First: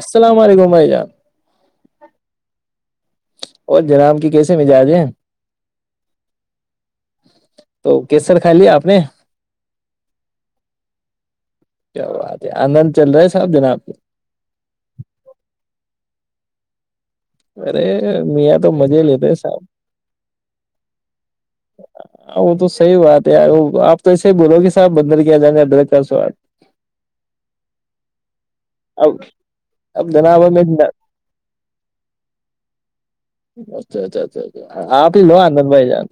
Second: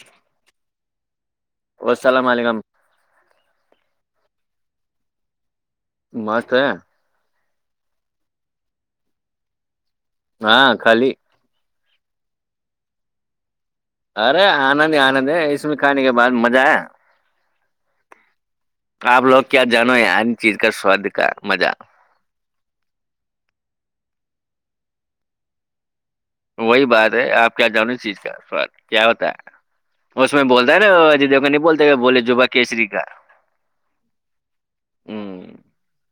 السلام علیکم ع جان السلام علیکم اور جناام کی کیسے مزاج ہیں مست ہے تو کیسر کائی لیا آپ نے ہاں خالی کیاات ہے آن چل رہا ہے سب دن آپ ارے آنند ہی آنند ہے اس میں کھانے کے بعد مزہ آ ہے ارے میا تو مزے آپ لیتے لوگ سب کیا جانو یار ان چیز کا سواد کا مزہ وہ تو سحی بات ہے آپ تو بولو کہ صاب بندر کیا جائے گا ڈائریکٹ وہی بات ہے آپ کیا جانو اس چیز کا سواد کیا اب ہوتا ہے اب اس دنا بائی بولتا ہے میں نا اجے دیو کا نہیں بولتے بولے جبا کیسری کا اچھا اچھا اچھا آپ ہی لو ہوں آدن بائی جان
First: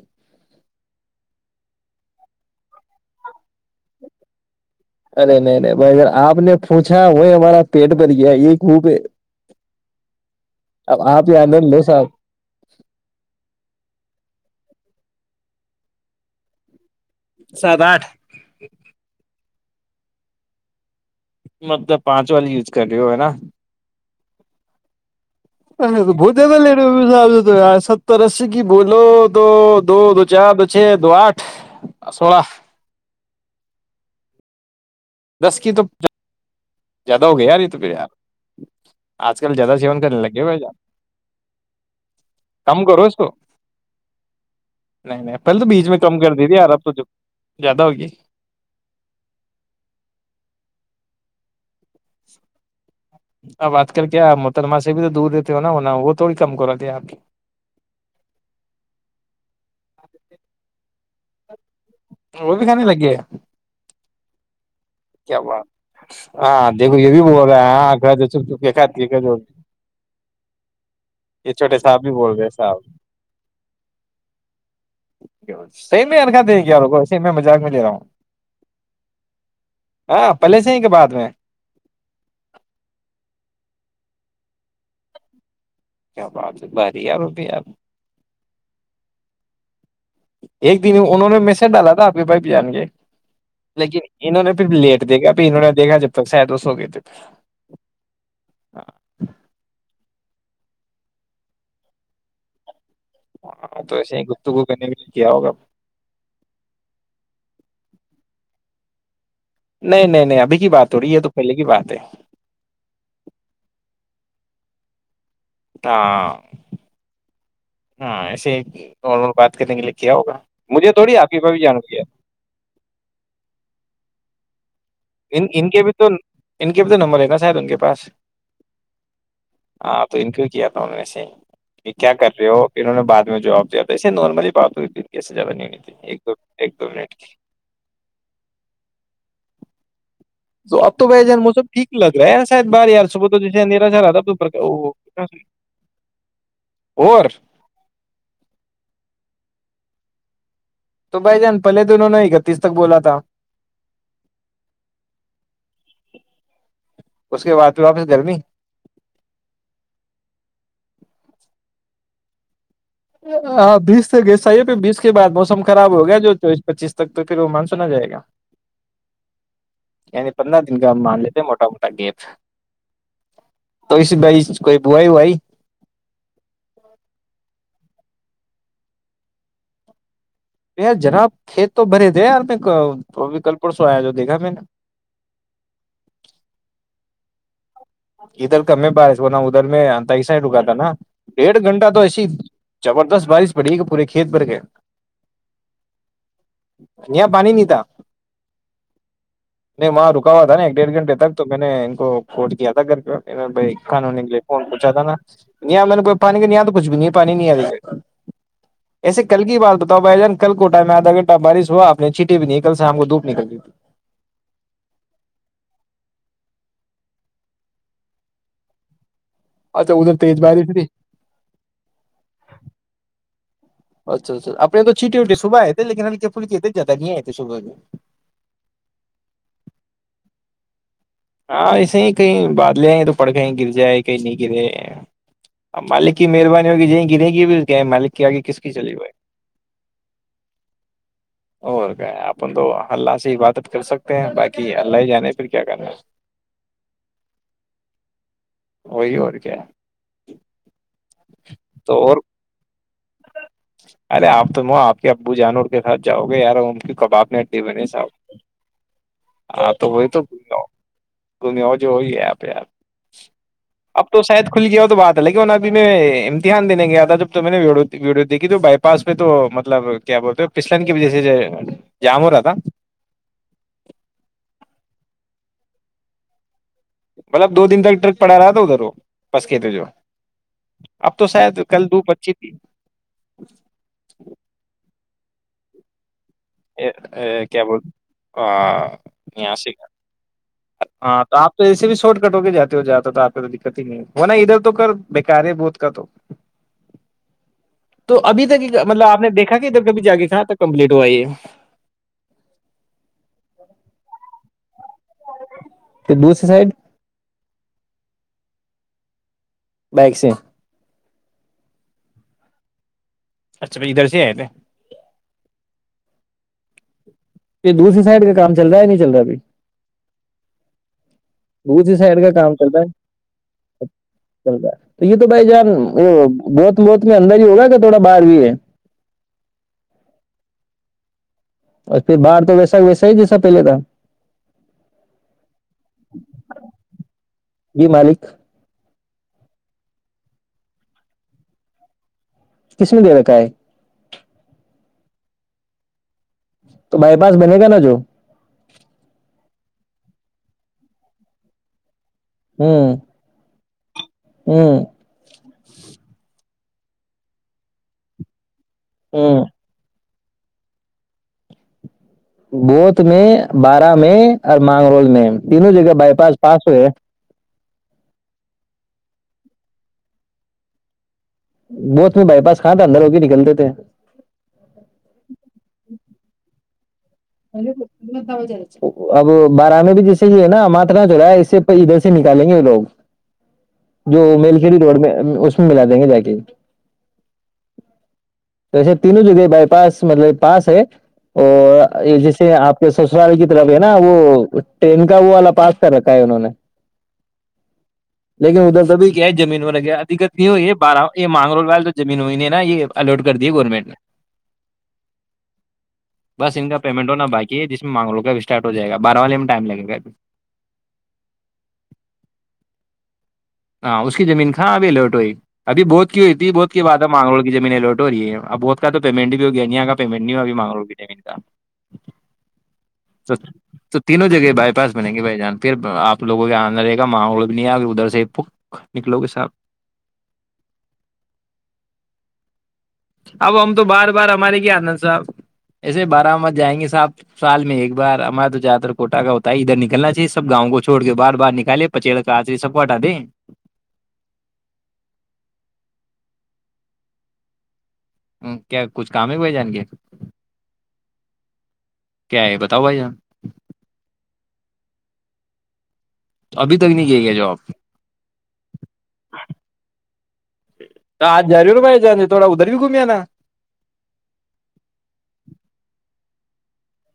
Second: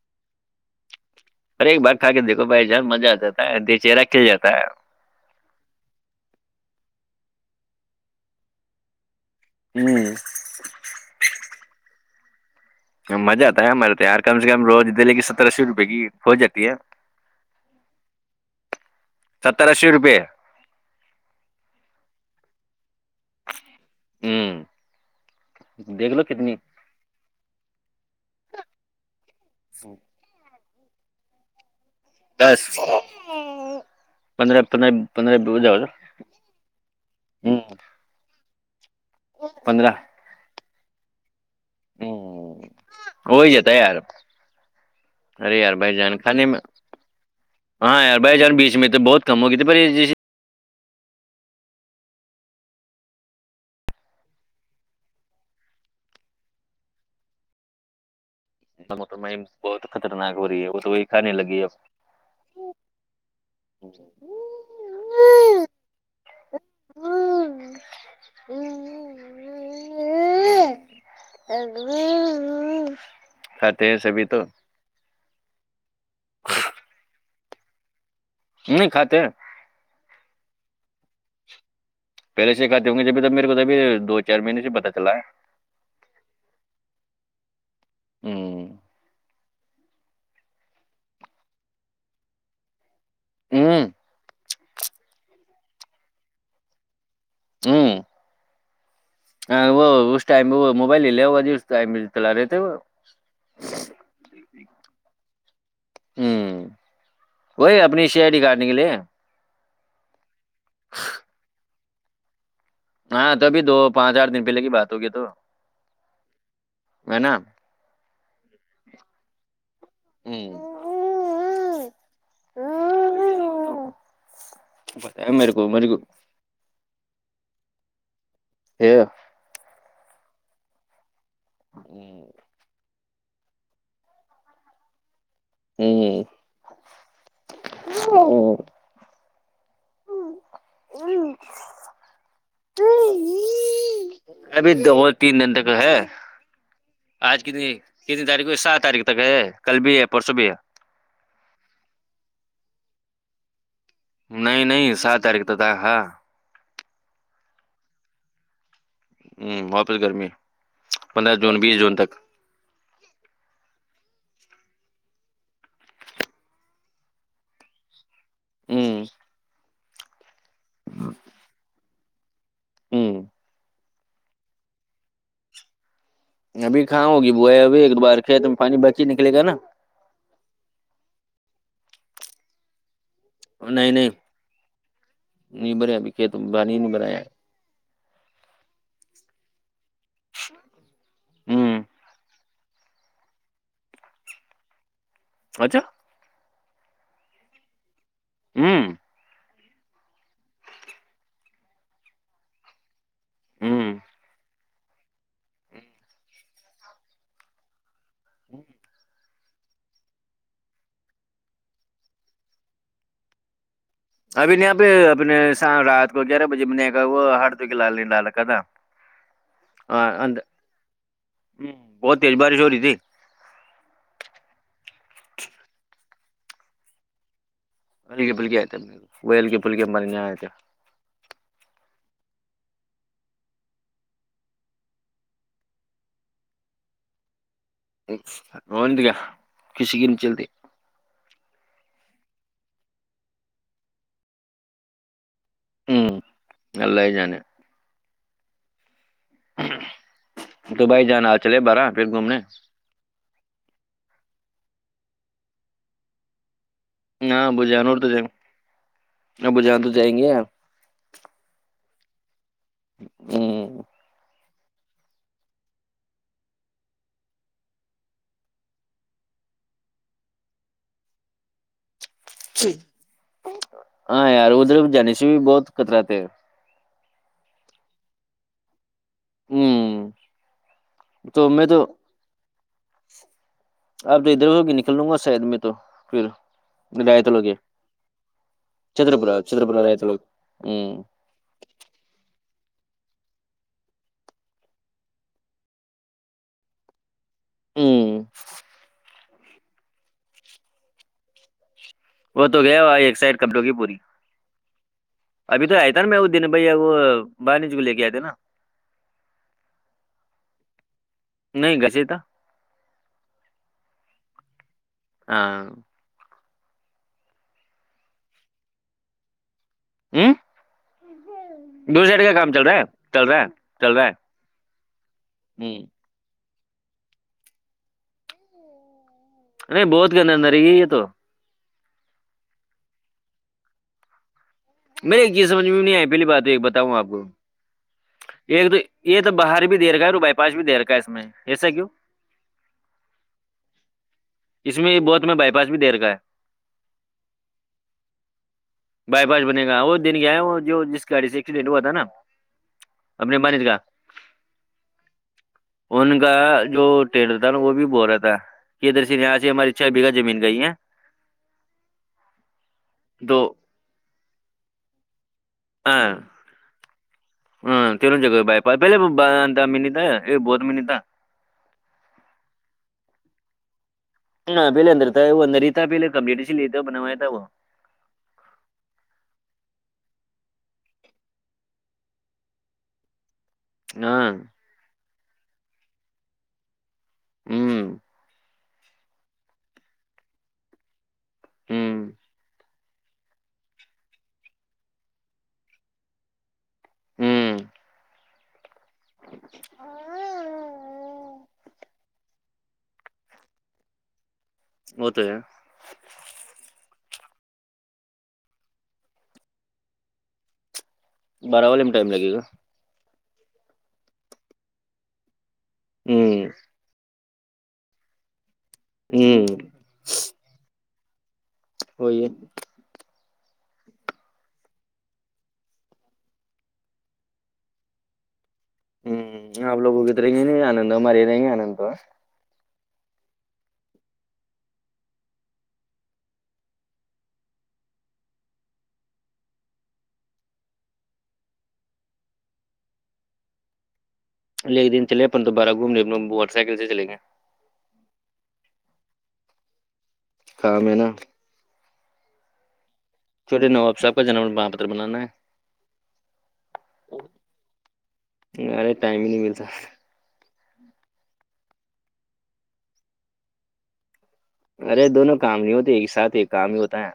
ار ایک باگ کھ کے دیکھو بھائی ج مزہ آ جتا ہے د چہرہ کھل جاتا ہے ارے نہیں نہیںے بھائیار آپ نے پوچھا وہ ہمارا پیٹ بھر گیا یہ خوب ہ اب آپ ہی آنے ل ساب مزہ آتا ہے ہمارے تو یار کم سے کم روز دے لےی ستر اسی روپیے کی ہو جاتی ہے سات آٹھ سترہ سو روپے مطلب پانچ والی نا ہ دیکھ لو بتے کتنی تو لی ستر اسی کی ب ل دو دو دو چار چھ دو آٹھ سولہ دس پندرہ اپنے پندرہ دس بجا کی ہو تو زیادہ ہو گیا ہوں یار تو پھر یار آج کل زیاد پندرہ سیون کرنے لگے ہوئے جا ہ کرو اس کو ہو ہی جاتتا ہے یار نہیں نہیں ارے پہلے تو یار بیچ بھائی میں کم جان کر کھانے دی تھی میں یار اب تو جو- زیادہ ہاں ہوگی یار بھائی جان بیچ میں تو بہت کم ہوگی تھی پر جیسے اب آج کل کیا محترمہ سے بھی تو دور دیتے ہو نا ہونا وہ تھوڑی کم کراتی ہے آپ کی م بہت خطرناک ہو رہی ہے وہ تو وہی کھانے لگی اب وہ بھی کھانے لگے ہے کیا بات ہاں دیکھو یہ بھی بول رہا ہے ہ گھر چپ چپ کیا ک یہ چھوٹے صاحب بھی بول رہے صاحب کھاتے ہیں سبھی تو صحیحکھاہ د کیا لوگ کو ایے میں مذاق میں لے رہا ہوں نہیں خاطر پلے سے ہی کے بعد میں پہلے سے کہاتتے ہوں گے جبھی تب میرے کو تبھی دو چار مہینے سے پت چلا ہے کیا بات ہے باری ار اب ار ہے ایک دن انہوں نے میسج ڈالا تھا آپ کے بھائی بھی جان کے ہ لیکن انہوں نے پھر لیٹ دے گا پھر انہوں نےیکھا جب تک شاید اسو گئے تھے ہوں ہاں ہاں وہ اس ٹائم وہ موبائل ل لے ہو اس ٹائملا رہتے وہ ہاں تو ایسے ہی گفتگو کرنے کےے کیا ہوگا ہ نہیںے نہیں نہیں نہیں ابھی بات ہو رہی ہے یہ تو پہلے کی بات تے ہاں تو ابھی دو پانچ آٹھ دن پہلے کی بات ہو گئی تو ہ ہے نا ہاں ایسے نارمل بات کرنے کے لیے کیا ہوگا مجھے تھوڑی آپ ہی پ بھی جان ہ گ ہے بتایا ان میرے کو ان کے میرے بھی کو تو ان کے بھی تو ن مریں شاید ان کے پاس ہی ہاں تو ان کیوں کیا تھا ان میں سے ہی یہ کیا کر رہے ہو پھر انہوں نے بع میں جاب دیا تھا ایسے نارملی بات ہوئی تھی گسے جا ن ا ت ایک دو ایک دو منٹ کی ہوں موسم ٹھیک لگ رہا ہے شاید بار یار صبح تو جیسے اندھیرا سا رہا تھا تو برق- ابھی دو وہ- تین دن تک ہے اور آج کتنی کتنی تاریخ سات تاریخ تک ہے کل بھی ہے پرسوں بھی ہے تو بھائی جان پہلے دونوں نے اکتیس تک بولا تھا نہیں نہیں سات تاریخ تو تھا ہاں اس کے بعد واپس گرمی ہ واپس گرمی پندرہ جون بیس جون تک ہ بیس تکسای ہے پھر بیس کے بعد موسم خراب ہو گیا جو چویس پچیس تک تو پھر وہ مان سنا جائے گا ہوں پندر دن کا مان لیتے ہیں موٹ موا تکیت ہوں تو اس بھائی کوئی بووائی وائی ابھی کاں ہوگی بوئے ابھی ایک ابار توم پانی بچ ہی نکلے گا نا یار جناب کھیت تو بنے تھے یار میں ابھی کل پرسوں نہیں آیا نہیں جو دیکھا میں نے نہیں بھر ابھی کھیت میں بانی نہیں بھریا ادھر کا میں بارش بنا ادھر میںس ہی رکا نا ڈیڑھ ہے گھنٹہ تو ایسی جبردست بارش پڑی کہ پورے کھیت بھر گئے اچھا نیا پانی ن تھا ہوں نہیں وہاں رکا ہوا تھا نا ایک ڈیھنٹے تک تو میں نے ان کوٹ کیا تھا دگرر کے ا بھائی ہوں کانوون لی کون پوچھا تھا نا نہیں میں پانی کے نہیں تو کچھ بھی نہیں پانی نہیںیا ہوں ایے کل کی بات بتاؤ بھائی جان کل کو ٹائم میں آھا گھٹہ بارش ہوا آ نے چھینٹٹی بھی نہیں کل سےام کو دوپ نکل دی تھی ابھی نہیں پ اپنےام رات کو گیارہ بجے میں نےا وہ ہر تو کے لال نہیں ڈال رکھا تھا اچھا ہاں ادھر ہ تیز بارش تھی بہت تیز بارش ہو رہی تھی اچھا اچھا اپپ تو چھٹٹی وٹے صبحئے تھ لیکنلکے پھکیتےے زیاہ نہیں آ تھے صبح ول کے پلک کے آئے تھے وہل کے پھلکے ہمارے نہیں آئے تھ ہاں ایسے ہی کہیں بادلے آئیں تو پڑ گیں گر جائے کہیں نہیں گرے ا مالک کی مہربانی ہوگی جیں گرے گی کیا مالک کے آگے کس ر کی چلی د بھائی کا خش گ ن چلتی اور کیا آپ تو اللہ سے ہی باتت کر سکتے ہیں باقی اللہ ہی جانے پھر کیا کر رہا نلہ ے وہی اور کیا ہے دبئی جانا چلے بارہ تو پھر اور گھومنے ارے آپ تم آپ کے ابو جانور کے ساتھ جاؤ گے یار کی کب آاب نے ہاں ہڈے ابو بنے جان اور تو جائیں صاحب گے ابو ہاں جان تو وہی جائیں تو گے گ گ جوئی ہے آپ پ آپ ہ اب تو شاید کھل گیا ہو تو بات ہے لیکن ابھی میں امتحان دینے گیا تھا جب تو میں نے وڑ ویڈیو دیکھی تو بائی پاس پہ تو مطلب کیا بولتے ہو پچلن کی وجہ سے جام ہو رہا تھا ہاں یار ادھر بھی جانی کش بھی بہت کترات مطلب دو دن تک ٹرک پڑا رہا تھا ادھر وہ بس کے تھے جو ہ اب تو شاید میں تو کل دھوپ اچھی تھی کل لوں گا شاید میں تو پھر رایت لوگ کیا بول چترپورہ یہ س چترپورہ رایت لوگ ہ ہاں تو آپ تو ایے بھی شارٹ کٹ ہو کے جاتے جاتا تو آپ کو تو دقت ہی نہیں وہ نا ادھر تو کر بیکار ہے بہت کا تو تو ہ ابھی تک مطلب آپ نے دیکھا دھا کہ ادھر کبھی جا کے کہا تھا کمپلیٹ ہوا یہ وہ تو گیا ہو ایک سائڈ کپڑوں کی پوری ابھی تو آیا تھا نا میں وہ دن دوسری سائڈ بھائییا وہ باہر نیچ کو لے کے آئے تھ نا بائک سے نہیں گسے تھا اچھا بھائی ادھر سے آئے تھے ہاں یہ دوسری سائڈ کا کام چل رہا یا نہیں چل رہا ابھی ہ ب دو سائڈ کا کام چل رہا کرتا ہے چل رہا ہے چل رہا ہے چلتا ہے تو یہ تو بھائی جان ہ وہ بہت بہت میں اندر ہی ہوگا کہ تھوڑا باہر بھی ہے نہیں بہت کے اندر اندر ہے یہ یہ تو اور پھر باہر تو ویسا ویسا ہی جیسا پہلے کا میں ایک یہز سمجھ میں نہیں آئے پہلی بات ایک بتاؤں آپ کو جی مالک ایک تو یہ تو باہر بھی دےیر کا ہے اور بائی پاس بھی دےیر کا ہے اس میں ایسا کیوں کس نے دے رتا ہے اس میں یہ بہت میں بائی پاس بھی دےیر کاا ہے تو بائی پاس بنے گا نا جو ا بنے گا وہ دن گیا ہے وہ جو جس گاڑی سے ایکسیڈینٹ ہوا تھا نا ہوں اپنے مانیت کا ہوں ان کا جو ٹل رہ تھا نا وہ بھی بو رہتا یہ درن یہاں ہوں سے ہماری چھ بگا زمین گ ہے بوت میں تو بارہ میں اور مانگرول میں تینوں جگہ ہاں بائی پاس پس ہوئے ہاں پلوں جگ بھائی پہلے م تھا بہت م تھا وہت میں بائی پاس کہاں تھا اندر ہو کے نکلتے تھے ہاں پہلیےدر تھا ہے وہ ا انرتا پہ کمپ ل ب اب بارہ میں بھی جس یہ ہے نا ماتت نہ چ رہا ہے اس سے ادھر سے نکالیں گے وہ لوگ جو ہاں میلکھڑ روڈ میں اس میں ملا دیں گے جا کے ہوں توسے تینوں اد بائ پاس مطل پس ہے اور ہوں جیسے آپ جو سسرال کی طرف ہے نا وہ ٹرین کا وہ والا پاس کر رکھا ہے انوں نے ہوں لیکن ادھر سے بھی کیا ہے زمین و گیادکقت نہیں ہوئی ہے بارہ یہ مانگ رول والل تو زمین ہوئی نہیں نہ یہ الوٹ کر دییا گورنمنٹ نے ہو تو ہے بس ان کا پیمنٹ ہونا باقی ہے جس میں مانگ لو کا ا اسٹارٹ ہو جائے گا بارہ والے میں ٹائم لگے گا ابھی باراو لم ائم لگے گ ہاں اس کی زمین کاں ابھی الرٹ ہوئی ابھی بت کی ہوئی ہوں تھی بہت بعد مگوک کی جیین لوٹ ویہب اس کا تو پیمن بھی ہوں ہویا ہے یہاں کا پیمٹ نہیں ہو ا مگاوی جین کا ہوئی ہے تو تو تینوں جگہ بائی پاس بنیں گے بھائی جان پھر آپ لوگوں کےاں آنا رہے گا ماحوول بھی نہیں آ ادھر سے پ ہوں آپ لوگ اگت رہیں گے نہیں آنند مار ہی رہیں گے آنند تو اب ہم تو بار بار ہمارے کیا آند صاحب ایسے بارہمد جائیں گے صاحب سال میں ایک بار ہمارے تو زیادہ تر کوٹہ کا ہوتا ہے ادھر نکلنا چاہیے سب گاؤں کو چھوڑ کے بار بار نکالے پچیڑ کا آچری سب کو ہٹا دیں ایک دن چلے اپن دوبارہ گھومنےے اپ لوگ موٹر سائیکل سے چلیں گئے کیا کچھ کام ہے بھائی جان کے کا میں ہے نا کیا ہے بتاؤ بھائی جان چھوٹے نواب صاحب کا جنم پرا پتر بنانا ہے ابھی تک نہیں کیے گیا جاب ارے ٹائم ہی نہیں ملتا آج جا رہی ن بھائی جان تھوڑا ادھر بھی گھوم آناا ارے دونوں کام نہیں ہوتے ایک ساتھ ایک کام ہی ہوتا ہے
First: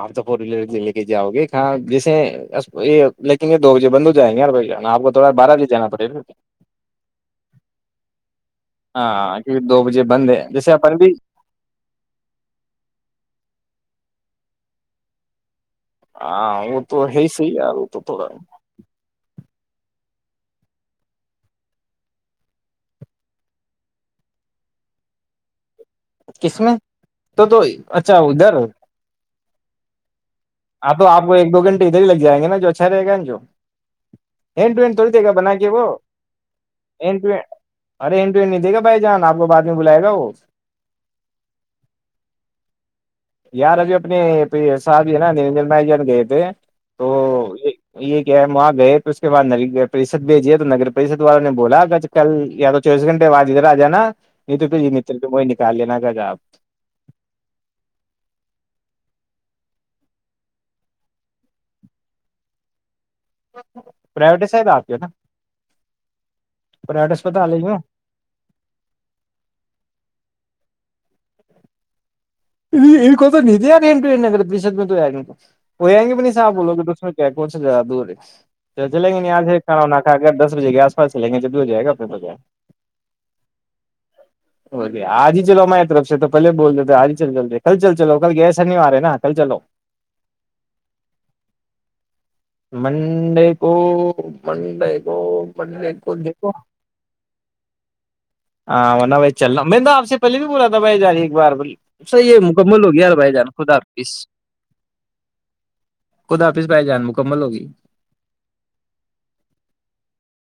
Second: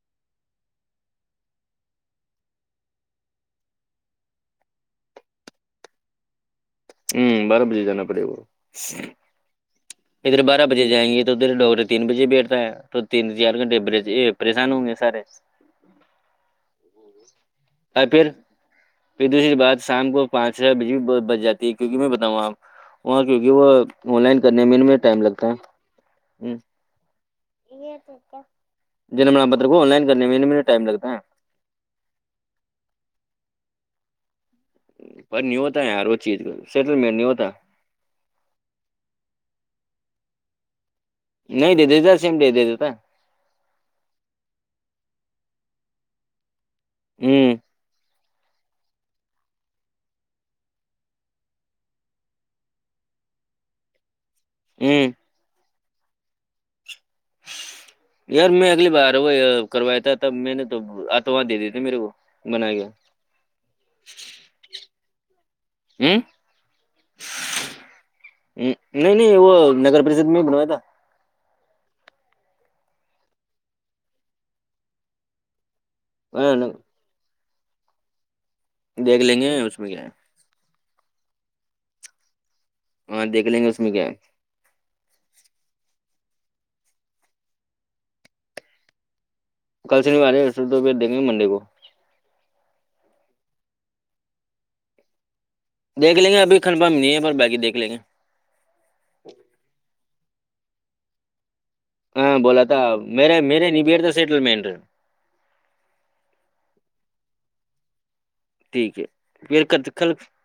آپ تو فور ویلر لے کے جاؤ گے ہاں جیسے یہ لیکن یہ دو بجے بند ہو جائیں گے یار بھ آپ کو تھوڑا بارہ بجے جانا پڑے گا ہ بارہ بجے جانا پڑے ب ہاں کیونکہ دو بجے بند ادھر ہے بارہ جیسے بجے اپن جائیں بھی گے تو ادھر ڈاکٹر تین بجے بیٹھتا ہے تو تین چار گھنٹےھ یہ پریشان ہوں گے سارے ہاں وہ تو ہے صح ہی ہے وہ تو اور تھوڑا پھر پھر دوسری بات شام کو پانچ ہزار ب بھی بچ جات کیکہ میں بتاؤںا آپ وہاں کیکہ وہ آن لائن کرنے میں ان ٹائم لگتا ہے کس میں تو تو اچھا ادھر کونائن کا ہاں تو آپ کو ایک دو گھٹے ادھر ہی لگ جائیں گ نا جو اچھا رہے گا جو ہینڈ ٹ ہینڈ تھوڑی ہے دے گا پر بنا نہیں کے ہوتا وہ ہے یار چیز سیٹلمنٹ ہینڈ نہیں اینڈ ہوتا ارے ہینڈ ٹو اینڈ نہیں دے گا بھائی جان آپ کو بعد میں بلائے گا وہ نہیں دے دیتا سیم دے دے دیتا یار ابھی اپنی سا بھی ہے نا نجر نائی جان گئے تھے تو ہوں یہ یہ کیا ہم وہاں گئے تو اس کے بعد ن پریشد بھیجے تو نگر پریشد والوں نے بولا کل یا تو چوبیس گھٹ بعد ادھر آ جانا نہیں تو بھیی ہوں متر وہ نکال لینا ج آپ یار میں اگلی بار وہ کروایا تھا تب میں نے تو آتواں دے دیے تھے میرے کو بنا کے پرائیویٹ ہے شاید آپ کے نا ہ پرائیویٹ اسپتال ہے نہیں نہیں وہ نگر پریشد میں ہی بنوایا تھا کوت ند ارنٹوگا بشد م تو ار گنٹو ہو جائیں گ بھی نہیں صح تھا بولو کہ تو اس میں کیا پہنچ جاا دورے چ چلے دیکھ گن لیں آج ہی گے اس میں کھانا کیا ہے کا کر دس بجے گیس پرسلیں گے جب بھی ہو جائے گا اپنے ہو جائے ہاں دیکھ لیں گے اس میں کیا ہے وہلیے آج ہی چلو م یاترق سے تو پہے بول دیتے تھےج چل چل رہ کل چل چل کل گیسا نہیں آ رہے نا کل چلو کل سے نہیں آ رہے اس تو پھر دیکھیں گے منڈے کو منڈے کو منڈے کو دیکھ لیں گے دیکو ابھی کنفرم نہیں ہے پر باقی دیکھ لیں گے ہاں بھائی چلنا میں آپ سے پہلی بھی پورا دبائی ج رہی ایک بار پ سح ہاں یہ بولا تھا مکمل ہو گیا یار بھائی میرے جان میرے خدا نیبئر دا حافظ سیٹلمنٹ خدا حافظ بھائی جان لگی [inaudible] ٹھیک ہے پھر ک کل